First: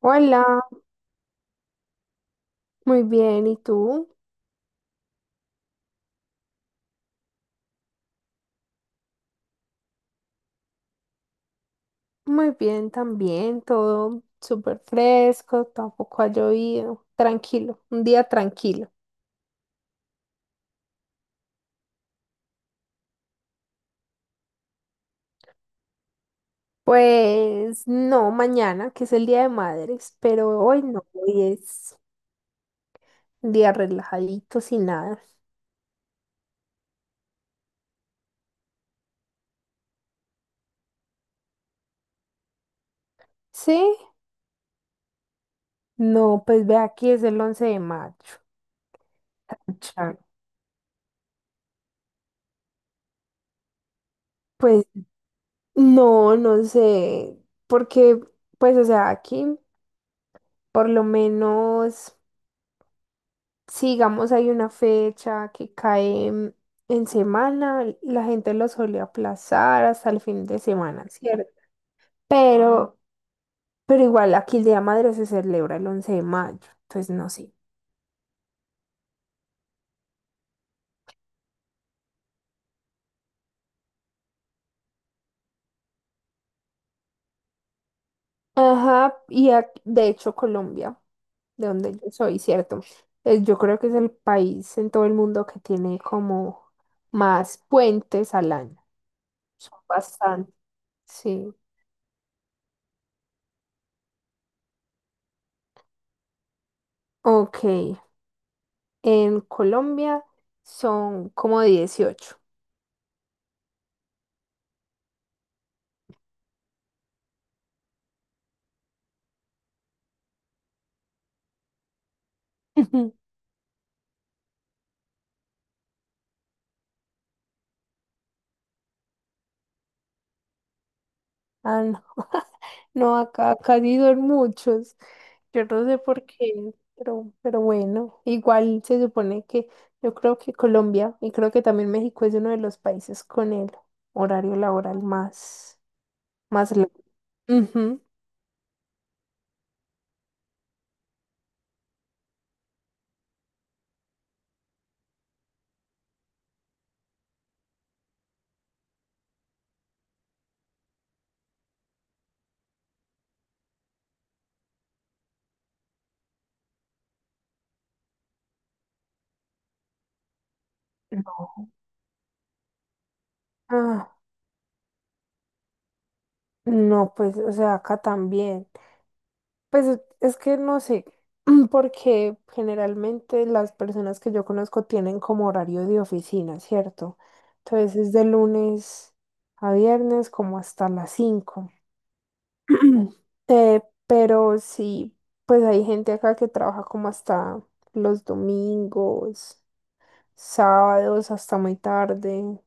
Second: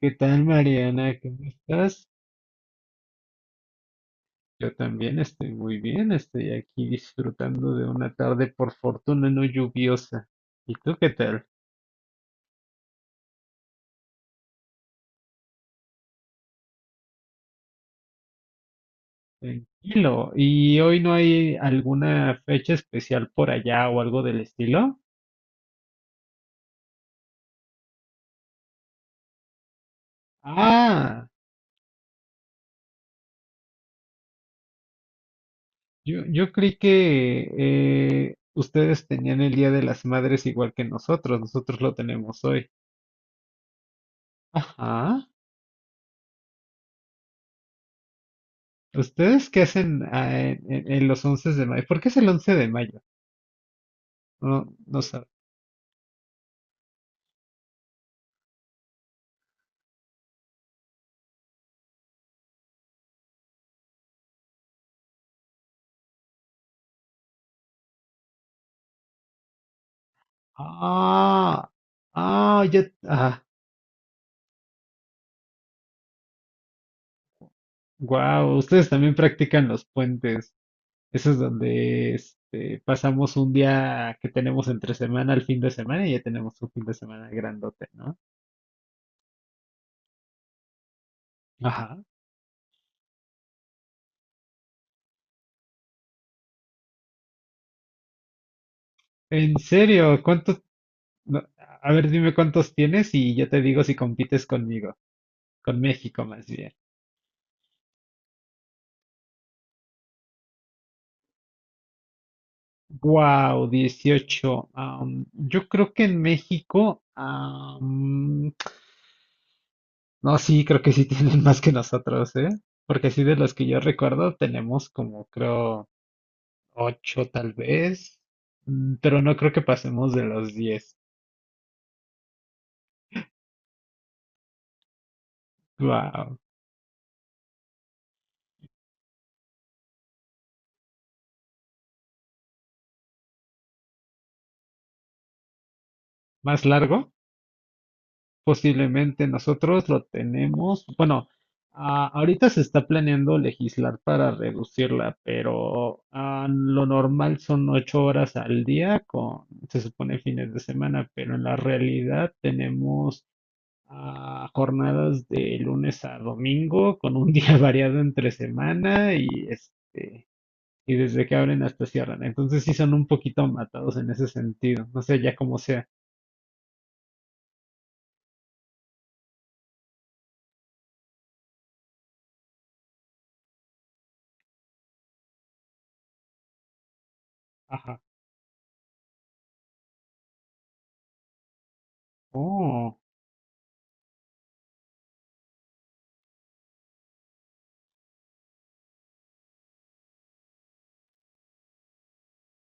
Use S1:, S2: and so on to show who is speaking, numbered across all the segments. S1: ¿Qué tal,
S2: Hola,
S1: Mariana? ¿Cómo estás?
S2: muy bien. ¿Y tú?
S1: Yo también estoy muy bien, estoy aquí disfrutando de una tarde por fortuna no lluviosa. ¿Y tú qué tal?
S2: Muy bien también, todo súper fresco, tampoco ha llovido. Tranquilo, un día tranquilo.
S1: Tranquilo. ¿Y hoy no hay alguna fecha especial por allá o algo del estilo?
S2: Pues no, mañana, que es el Día de Madres, pero hoy no,
S1: Ah,
S2: hoy es un día relajadito, sin nada.
S1: yo creí que ustedes tenían el Día de las Madres igual que nosotros lo tenemos hoy.
S2: ¿Sí?
S1: Ajá.
S2: No, pues ve aquí, es el 11 de mayo.
S1: ¿Ustedes qué hacen
S2: Claro.
S1: en los 11 de mayo? ¿Por qué es el 11 de mayo? No,
S2: Pues
S1: no sabes.
S2: no, no sé, porque pues o sea, aquí por lo menos si digamos hay una fecha que cae en semana, la gente lo suele aplazar hasta el fin de semana, ¿cierto?
S1: Ah, ah, ya,
S2: Pero, pero igual aquí el Día de Madre se celebra el 11 de mayo, entonces no sé.
S1: wow, ustedes también practican los puentes. Eso es donde pasamos un día que tenemos entre semana al fin de semana y ya tenemos un fin de semana grandote, ¿no?
S2: Ajá, y de hecho Colombia, de donde
S1: Ajá.
S2: yo soy, ¿cierto? Yo creo que es el país en todo el mundo que tiene como más puentes al año.
S1: En
S2: Son
S1: serio,
S2: bastante,
S1: ¿cuántos? No,
S2: sí.
S1: a ver, dime cuántos tienes y yo te digo si compites conmigo, con México más bien.
S2: Ok, en Colombia son como 18.
S1: Wow, 18. Yo creo que en México, no, sí, creo que sí tienen más que nosotros, ¿eh? Porque sí, de los que yo recuerdo, tenemos como, creo, ocho tal vez, pero no creo que pasemos de los 10.
S2: Ah, no. No, acá sí son muchos. Yo no sé por
S1: Wow.
S2: qué, pero bueno, igual se supone que yo creo que Colombia y creo que también México es uno de los países con el horario laboral más,
S1: Más
S2: más largo.
S1: largo,
S2: Ujú.
S1: posiblemente nosotros lo tenemos. Bueno, ah, ahorita se está planeando legislar para reducirla, pero ah, lo normal son 8 horas al día con, se supone, fines de semana, pero en la realidad tenemos a jornadas de lunes a domingo, con un día variado entre semana y desde que abren hasta cierran. Entonces sí son un poquito matados en
S2: Ah,
S1: ese sentido. No sé, ya como sea.
S2: no, pues, o sea, acá también. Pues es que no sé, porque generalmente las personas que yo conozco tienen como horario de oficina, ¿cierto? Entonces
S1: Ajá.
S2: es de lunes a viernes como hasta las 5.
S1: Oh,
S2: Pero sí, pues hay gente acá que trabaja como hasta los domingos, sábados, hasta muy tarde.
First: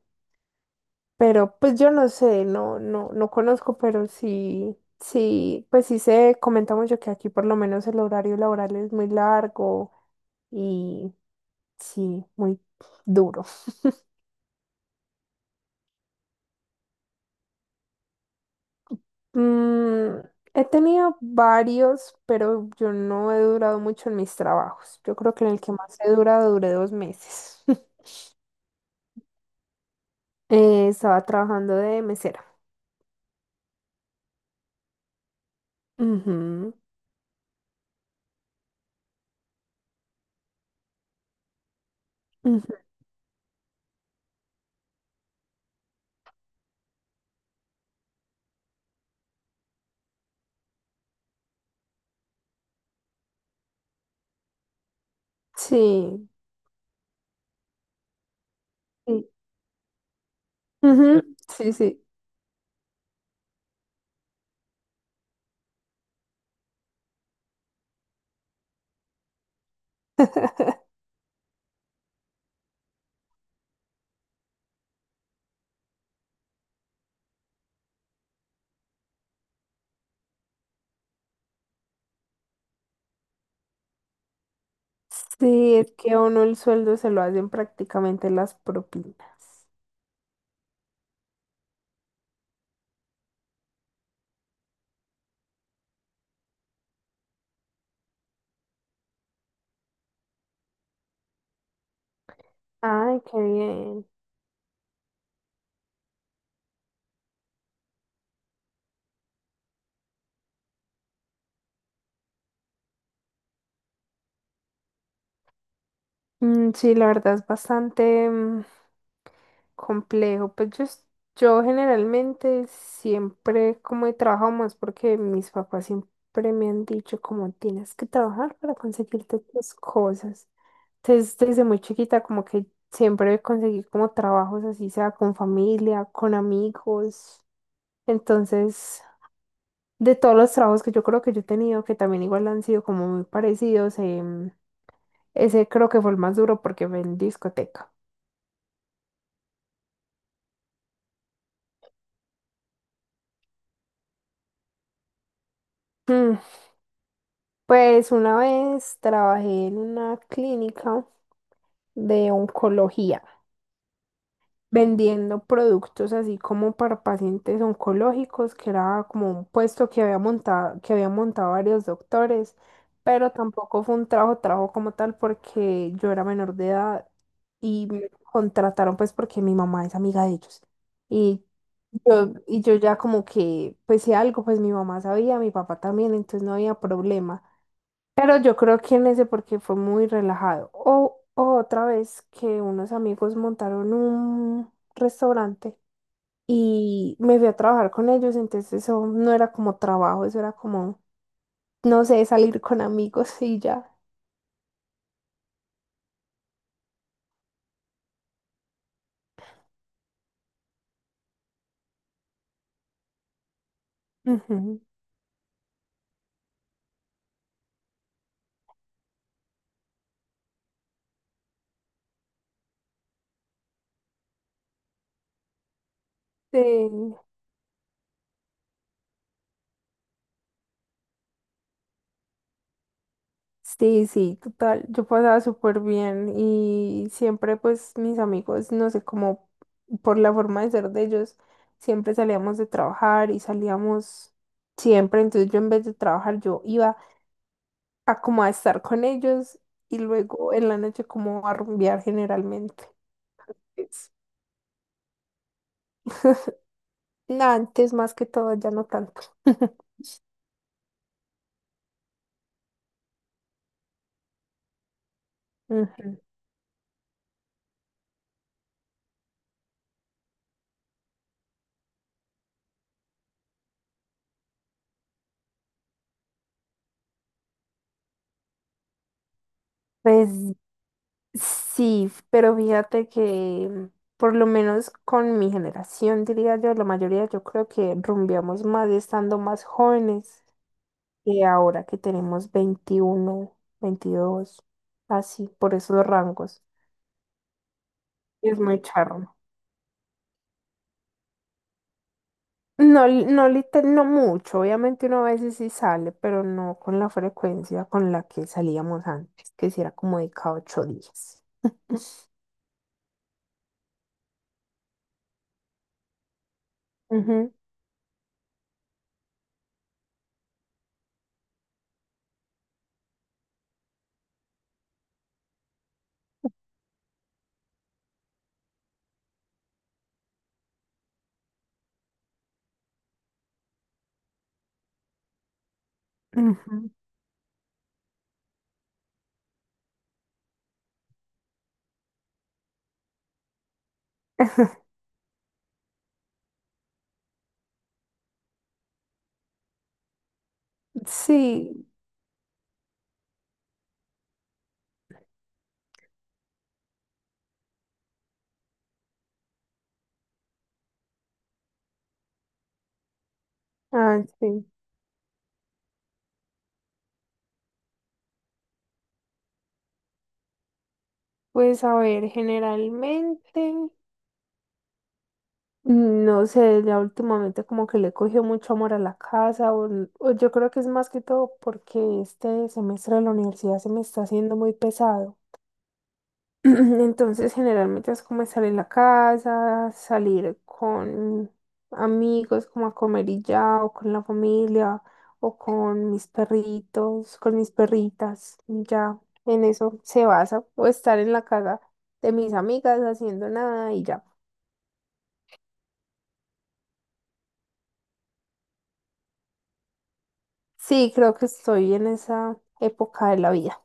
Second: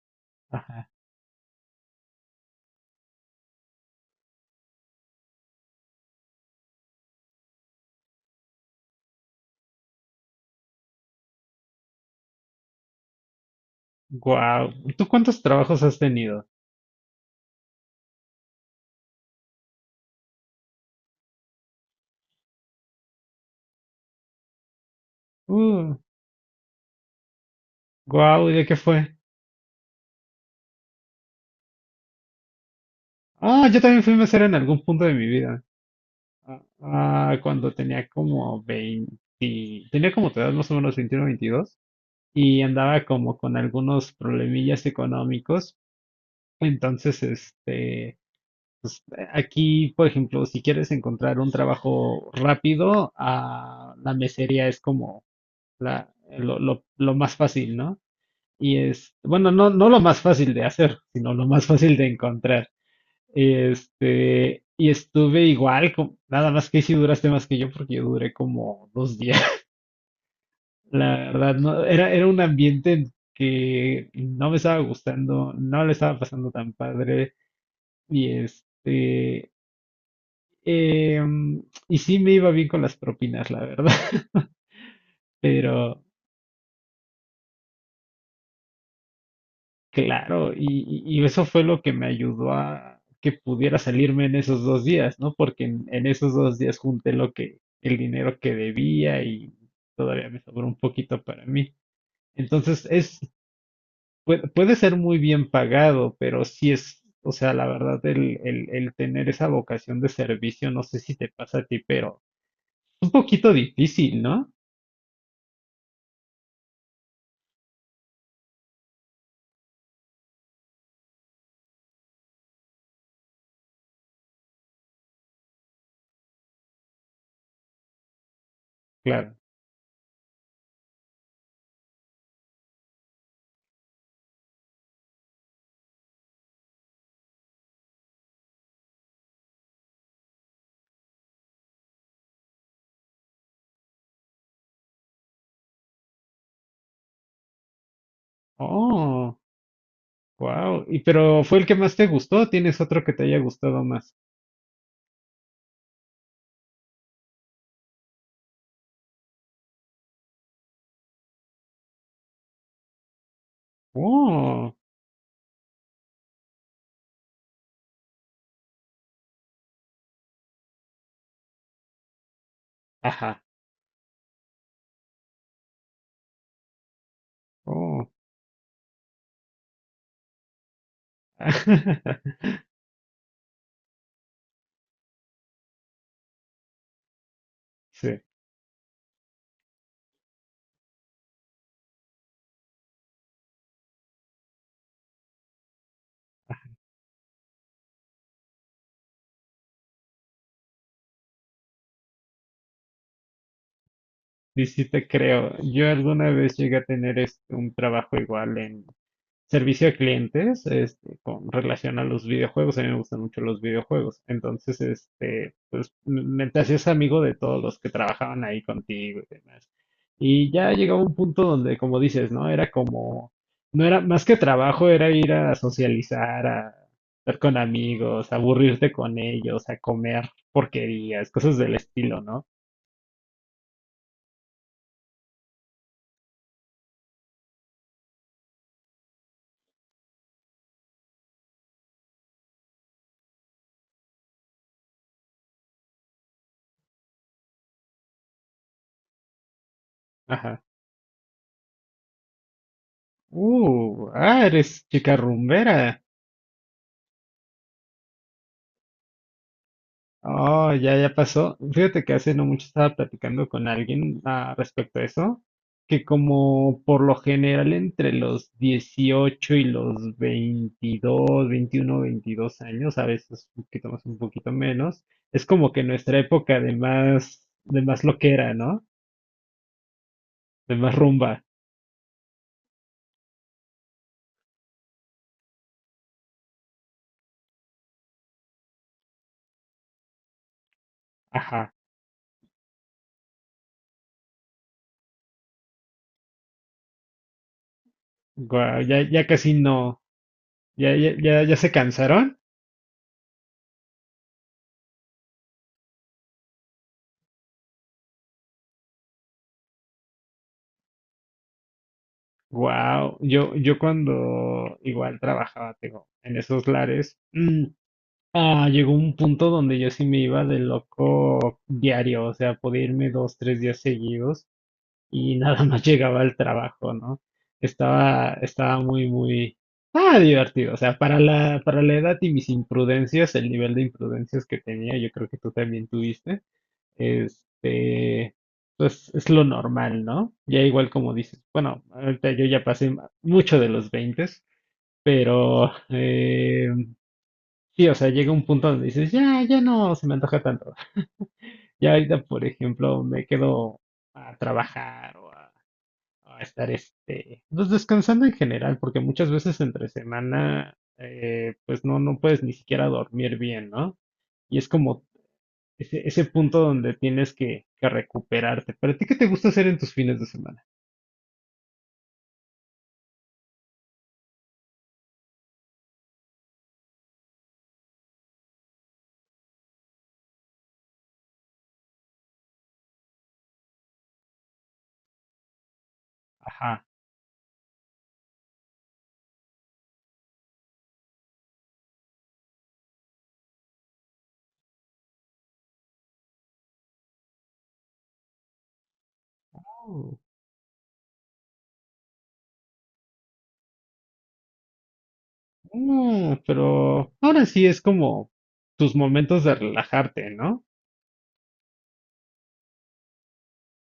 S1: ajá.
S2: Pero pues yo no sé, no conozco, pero sí, sí, pues sí se comenta mucho que aquí por lo menos el horario laboral es muy largo y sí, muy duro.
S1: Guau. ¿Tú cuántos trabajos has tenido?
S2: Mm, He tenido varios, pero yo no he durado mucho en mis trabajos. Yo creo que en el que
S1: Uh,
S2: más he durado duré 2 meses.
S1: guau, ¿y de qué fue?
S2: Estaba trabajando de mesera.
S1: Ah, yo también fui mesero en algún punto de mi vida. Ah,
S2: Ujú,
S1: ah, cuando tenía como 20 tenía como tu edad, más o menos 21, 22, y
S2: ujú.
S1: andaba como con algunos problemillas económicos. Entonces, pues, aquí, por ejemplo, si quieres encontrar un trabajo rápido, ah, la mesería es como la,
S2: Sí,
S1: lo, lo, lo más fácil, ¿no? Y es,
S2: sí.
S1: bueno, no, no lo más fácil de hacer,
S2: Ujú,
S1: sino lo más
S2: sí,
S1: fácil
S2: sí.
S1: de encontrar. Y estuve igual, nada más que si duraste más que yo, porque yo duré como 2 días. La verdad, no, era un ambiente en que no me estaba gustando, no le estaba pasando tan padre, y em, y sí me iba bien con las propinas, la verdad,
S2: Sí, es
S1: pero
S2: que a uno el sueldo se lo hacen prácticamente las propinas.
S1: claro, y eso fue lo que me ayudó a que pudiera salirme en esos 2 días, ¿no? Porque en esos 2 días junté lo que, el dinero que debía, y todavía me sobró un poquito para mí. Entonces, es,
S2: Ay, qué bien.
S1: puede ser muy bien pagado, pero sí es, o sea, la verdad, el tener esa vocación de servicio, no sé si te pasa a ti, pero es un poquito difícil, ¿no?
S2: Mm, sí, la verdad es bastante complejo. Pues yo generalmente siempre como he trabajado más porque mis papás siempre me han dicho como tienes que trabajar para
S1: Claro.
S2: conseguirte tus cosas. Entonces desde muy chiquita como que siempre conseguí como trabajos así sea con familia, con amigos. Entonces de todos los trabajos que yo creo que yo he tenido, que también igual han sido como muy parecidos, ese creo que fue el más duro porque fue en discoteca.
S1: Oh, wow. Y pero fue el que más te gustó, ¿tienes otro que te haya gustado más?
S2: Mm, Pues una vez trabajé en una clínica de oncología,
S1: Oh,
S2: vendiendo productos así como para pacientes oncológicos, que era como un puesto que había montado, que habían montado varios doctores, pero
S1: ajá.
S2: tampoco fue un trabajo, trabajo como tal porque yo era menor de edad y
S1: Oh.
S2: me contrataron pues porque mi mamá es amiga de ellos. Y yo, y yo ya como que, pues si algo, pues mi mamá sabía, mi papá también, entonces no había problema.
S1: Sí.
S2: Pero yo creo que en ese porque fue muy relajado. O otra vez que unos amigos montaron un restaurante y me fui a trabajar con ellos, entonces eso no era como trabajo, eso era como, no sé, salir con amigos y ya.
S1: Y sí te creo. Yo alguna vez llegué a tener un trabajo igual en servicio a clientes, con relación a los videojuegos. A mí me gustan mucho los videojuegos. Entonces,
S2: Ujú.
S1: pues me te hacías amigo de todos los que trabajaban ahí contigo y demás. Y ya llegaba un punto donde, como dices, ¿no? Era como, no era más que trabajo, era ir a socializar, a
S2: Sí.
S1: estar con amigos, a aburrirte con ellos, a comer porquerías, cosas del estilo, ¿no?
S2: Sí, sí, total. Yo pasaba súper bien y siempre pues mis amigos, no sé, cómo por la forma de ser de ellos, siempre salíamos de trabajar y salíamos siempre. Entonces yo en vez de trabajar, yo iba a como a estar con ellos y luego
S1: Ajá.
S2: en la noche como a rumbear generalmente.
S1: Uh,
S2: Es-
S1: ah, eres chica rumbera.
S2: Antes más que todo, ya no tanto.
S1: Oh, ya, ya pasó. Fíjate que hace no mucho estaba platicando con alguien ah, respecto a eso, que
S2: Ujú.
S1: como por lo general entre los 18 y los 22, 21, 22 años, a veces un poquito más, un poquito menos, es como que nuestra época de más loquera, ¿no?
S2: Pues
S1: De más rumba.
S2: sí, pero fíjate que por lo menos con mi generación, diría yo, la mayoría yo creo que rumbeamos más estando más jóvenes que
S1: Ajá.
S2: ahora que tenemos 21, 22, así, por esos rangos. Es
S1: Guau,
S2: muy
S1: ya, ya
S2: charro.
S1: casi no. Ya, ya, ya, ya se cansaron.
S2: No, no mucho, obviamente uno a veces sí sale, pero no con la frecuencia con la que salíamos antes, que si era como de cada 8 días.
S1: Wow, yo cuando igual trabajaba, tengo, en esos lares,
S2: Ujú,
S1: ah, llegó un punto donde yo sí me iba de loco diario, o sea, podía irme 2, 3 días seguidos y nada más llegaba al trabajo, ¿no? Estaba muy, muy, ah, divertido, o sea, para la edad y mis imprudencias, el nivel de imprudencias que tenía, yo creo que tú también tuviste.
S2: ujú.
S1: Este, pues es lo normal, ¿no? Ya igual como dices, bueno, ahorita yo ya pasé mucho de los 20, pero sí, o sea, llega un punto donde dices, ya, ya no se me antoja tanto.
S2: Sí,
S1: Ya ahorita, por ejemplo, me quedo a trabajar o a estar, pues descansando en general, porque muchas veces entre semana, pues no, no puedes ni siquiera dormir bien, ¿no? Y
S2: sí.
S1: es como ese punto donde tienes que recuperarte. ¿Pero a ti qué te gusta hacer en tus fines de semana?
S2: Pues a ver, generalmente, no sé, ya últimamente como que le cogió mucho amor a la casa, o yo creo que es más que todo porque este semestre de la universidad se me está haciendo muy pesado.
S1: Ajá.
S2: Entonces, generalmente es como salir a la casa, salir con amigos, como a comer y ya, o con la familia, o con mis perritos, con mis perritas, y ya. En eso
S1: Oh,
S2: se basa, o estar en la casa de mis amigas haciendo nada y ya.
S1: ah, pero ahora sí es como tus momentos de relajarte, ¿no?
S2: Sí, creo que estoy en esa época de la vida.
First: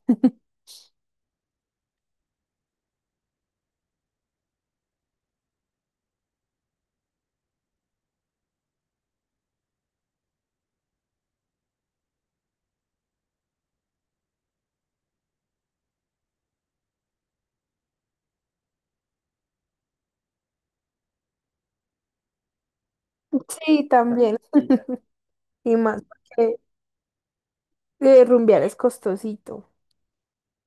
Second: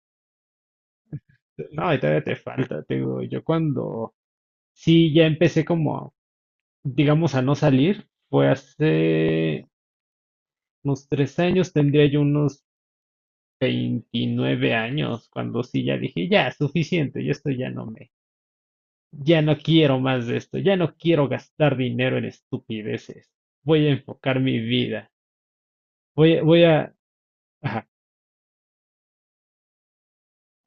S1: No, y todavía te falta, te digo, yo cuando sí ya empecé como, digamos, a no salir, fue hace unos 3 años, tendría yo unos 29 años, cuando sí ya dije, ya, suficiente, y esto ya no me, ya no quiero más de esto, ya no quiero gastar dinero en estupideces. Voy
S2: Sí,
S1: a
S2: también.
S1: enfocar mi vida.
S2: Y más
S1: Voy, a-
S2: porque
S1: voy a... Ajá.
S2: rumbear es costosito.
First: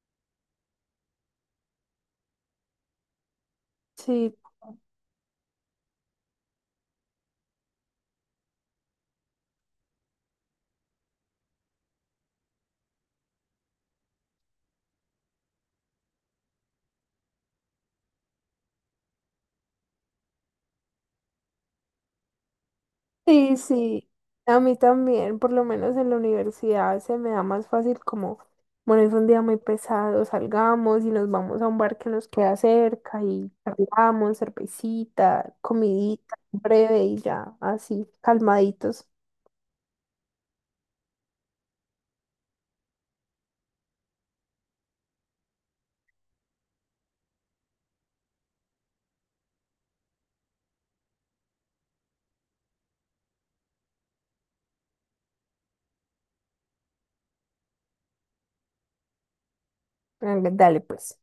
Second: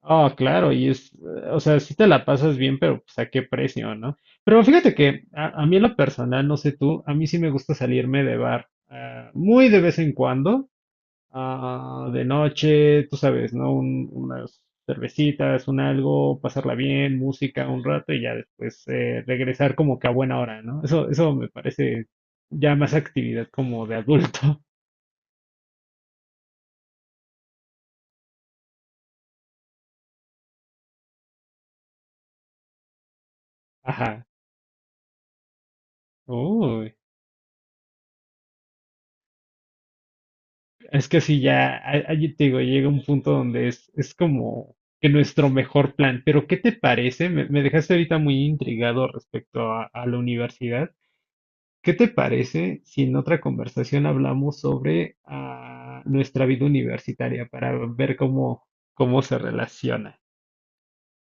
S1: Oh, claro, y es, o sea, si te la pasas bien, pero pues a qué precio, ¿no?
S2: Sí,
S1: Pero fíjate que a mí en lo personal, no sé tú, a mí sí me gusta salirme de bar, ah, muy de vez en cuando. Ah, de noche, tú sabes, ¿no? Unas cervecitas, un algo, pasarla bien, música un rato y ya después regresar como que a buena hora, ¿no? Eso me parece ya más actividad
S2: sí,
S1: como de
S2: sí, a
S1: adulto.
S2: mí también, por lo menos en la universidad se me da más fácil como, bueno, es un día muy pesado, salgamos y nos vamos a un bar que nos queda cerca y
S1: Ajá.
S2: charlamos, cervecita, comidita,
S1: Uy,
S2: breve y ya, así, calmaditos.
S1: es que sí, ya, allí te digo, llega un punto donde es como que nuestro mejor plan. Pero, ¿qué te parece? Me dejaste ahorita muy intrigado respecto a la universidad. ¿Qué te parece si en otra conversación hablamos sobre nuestra vida universitaria para ver cómo se relaciona?
S2: Venga, dale, pues.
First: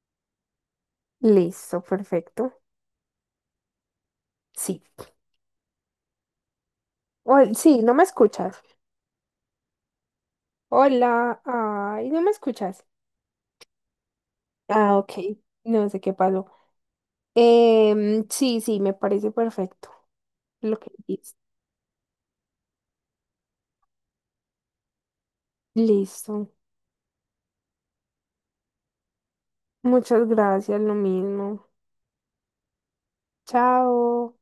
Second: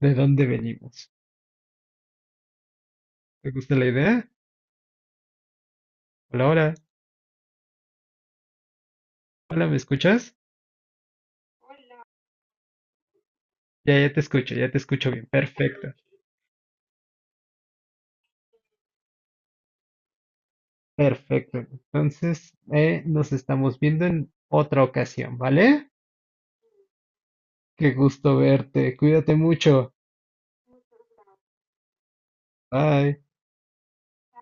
S1: ¿De dónde venimos?
S2: Listo, perfecto.
S1: ¿Te gusta la idea?
S2: Sí.
S1: Hola, hola,
S2: Sí, no me escuchas.
S1: hola, ¿me escuchas?
S2: Hola, ay, no me escuchas.
S1: Ya, ya te
S2: Ah,
S1: escucho
S2: ok,
S1: bien.
S2: no
S1: Perfecto,
S2: sé qué pasó. Sí, sí, me parece perfecto lo que dices.
S1: perfecto. Entonces, nos estamos viendo en otra ocasión, ¿vale?
S2: Listo.
S1: Qué gusto verte. Cuídate mucho.
S2: Muchas gracias, lo mismo.
S1: Bye.
S2: Chao.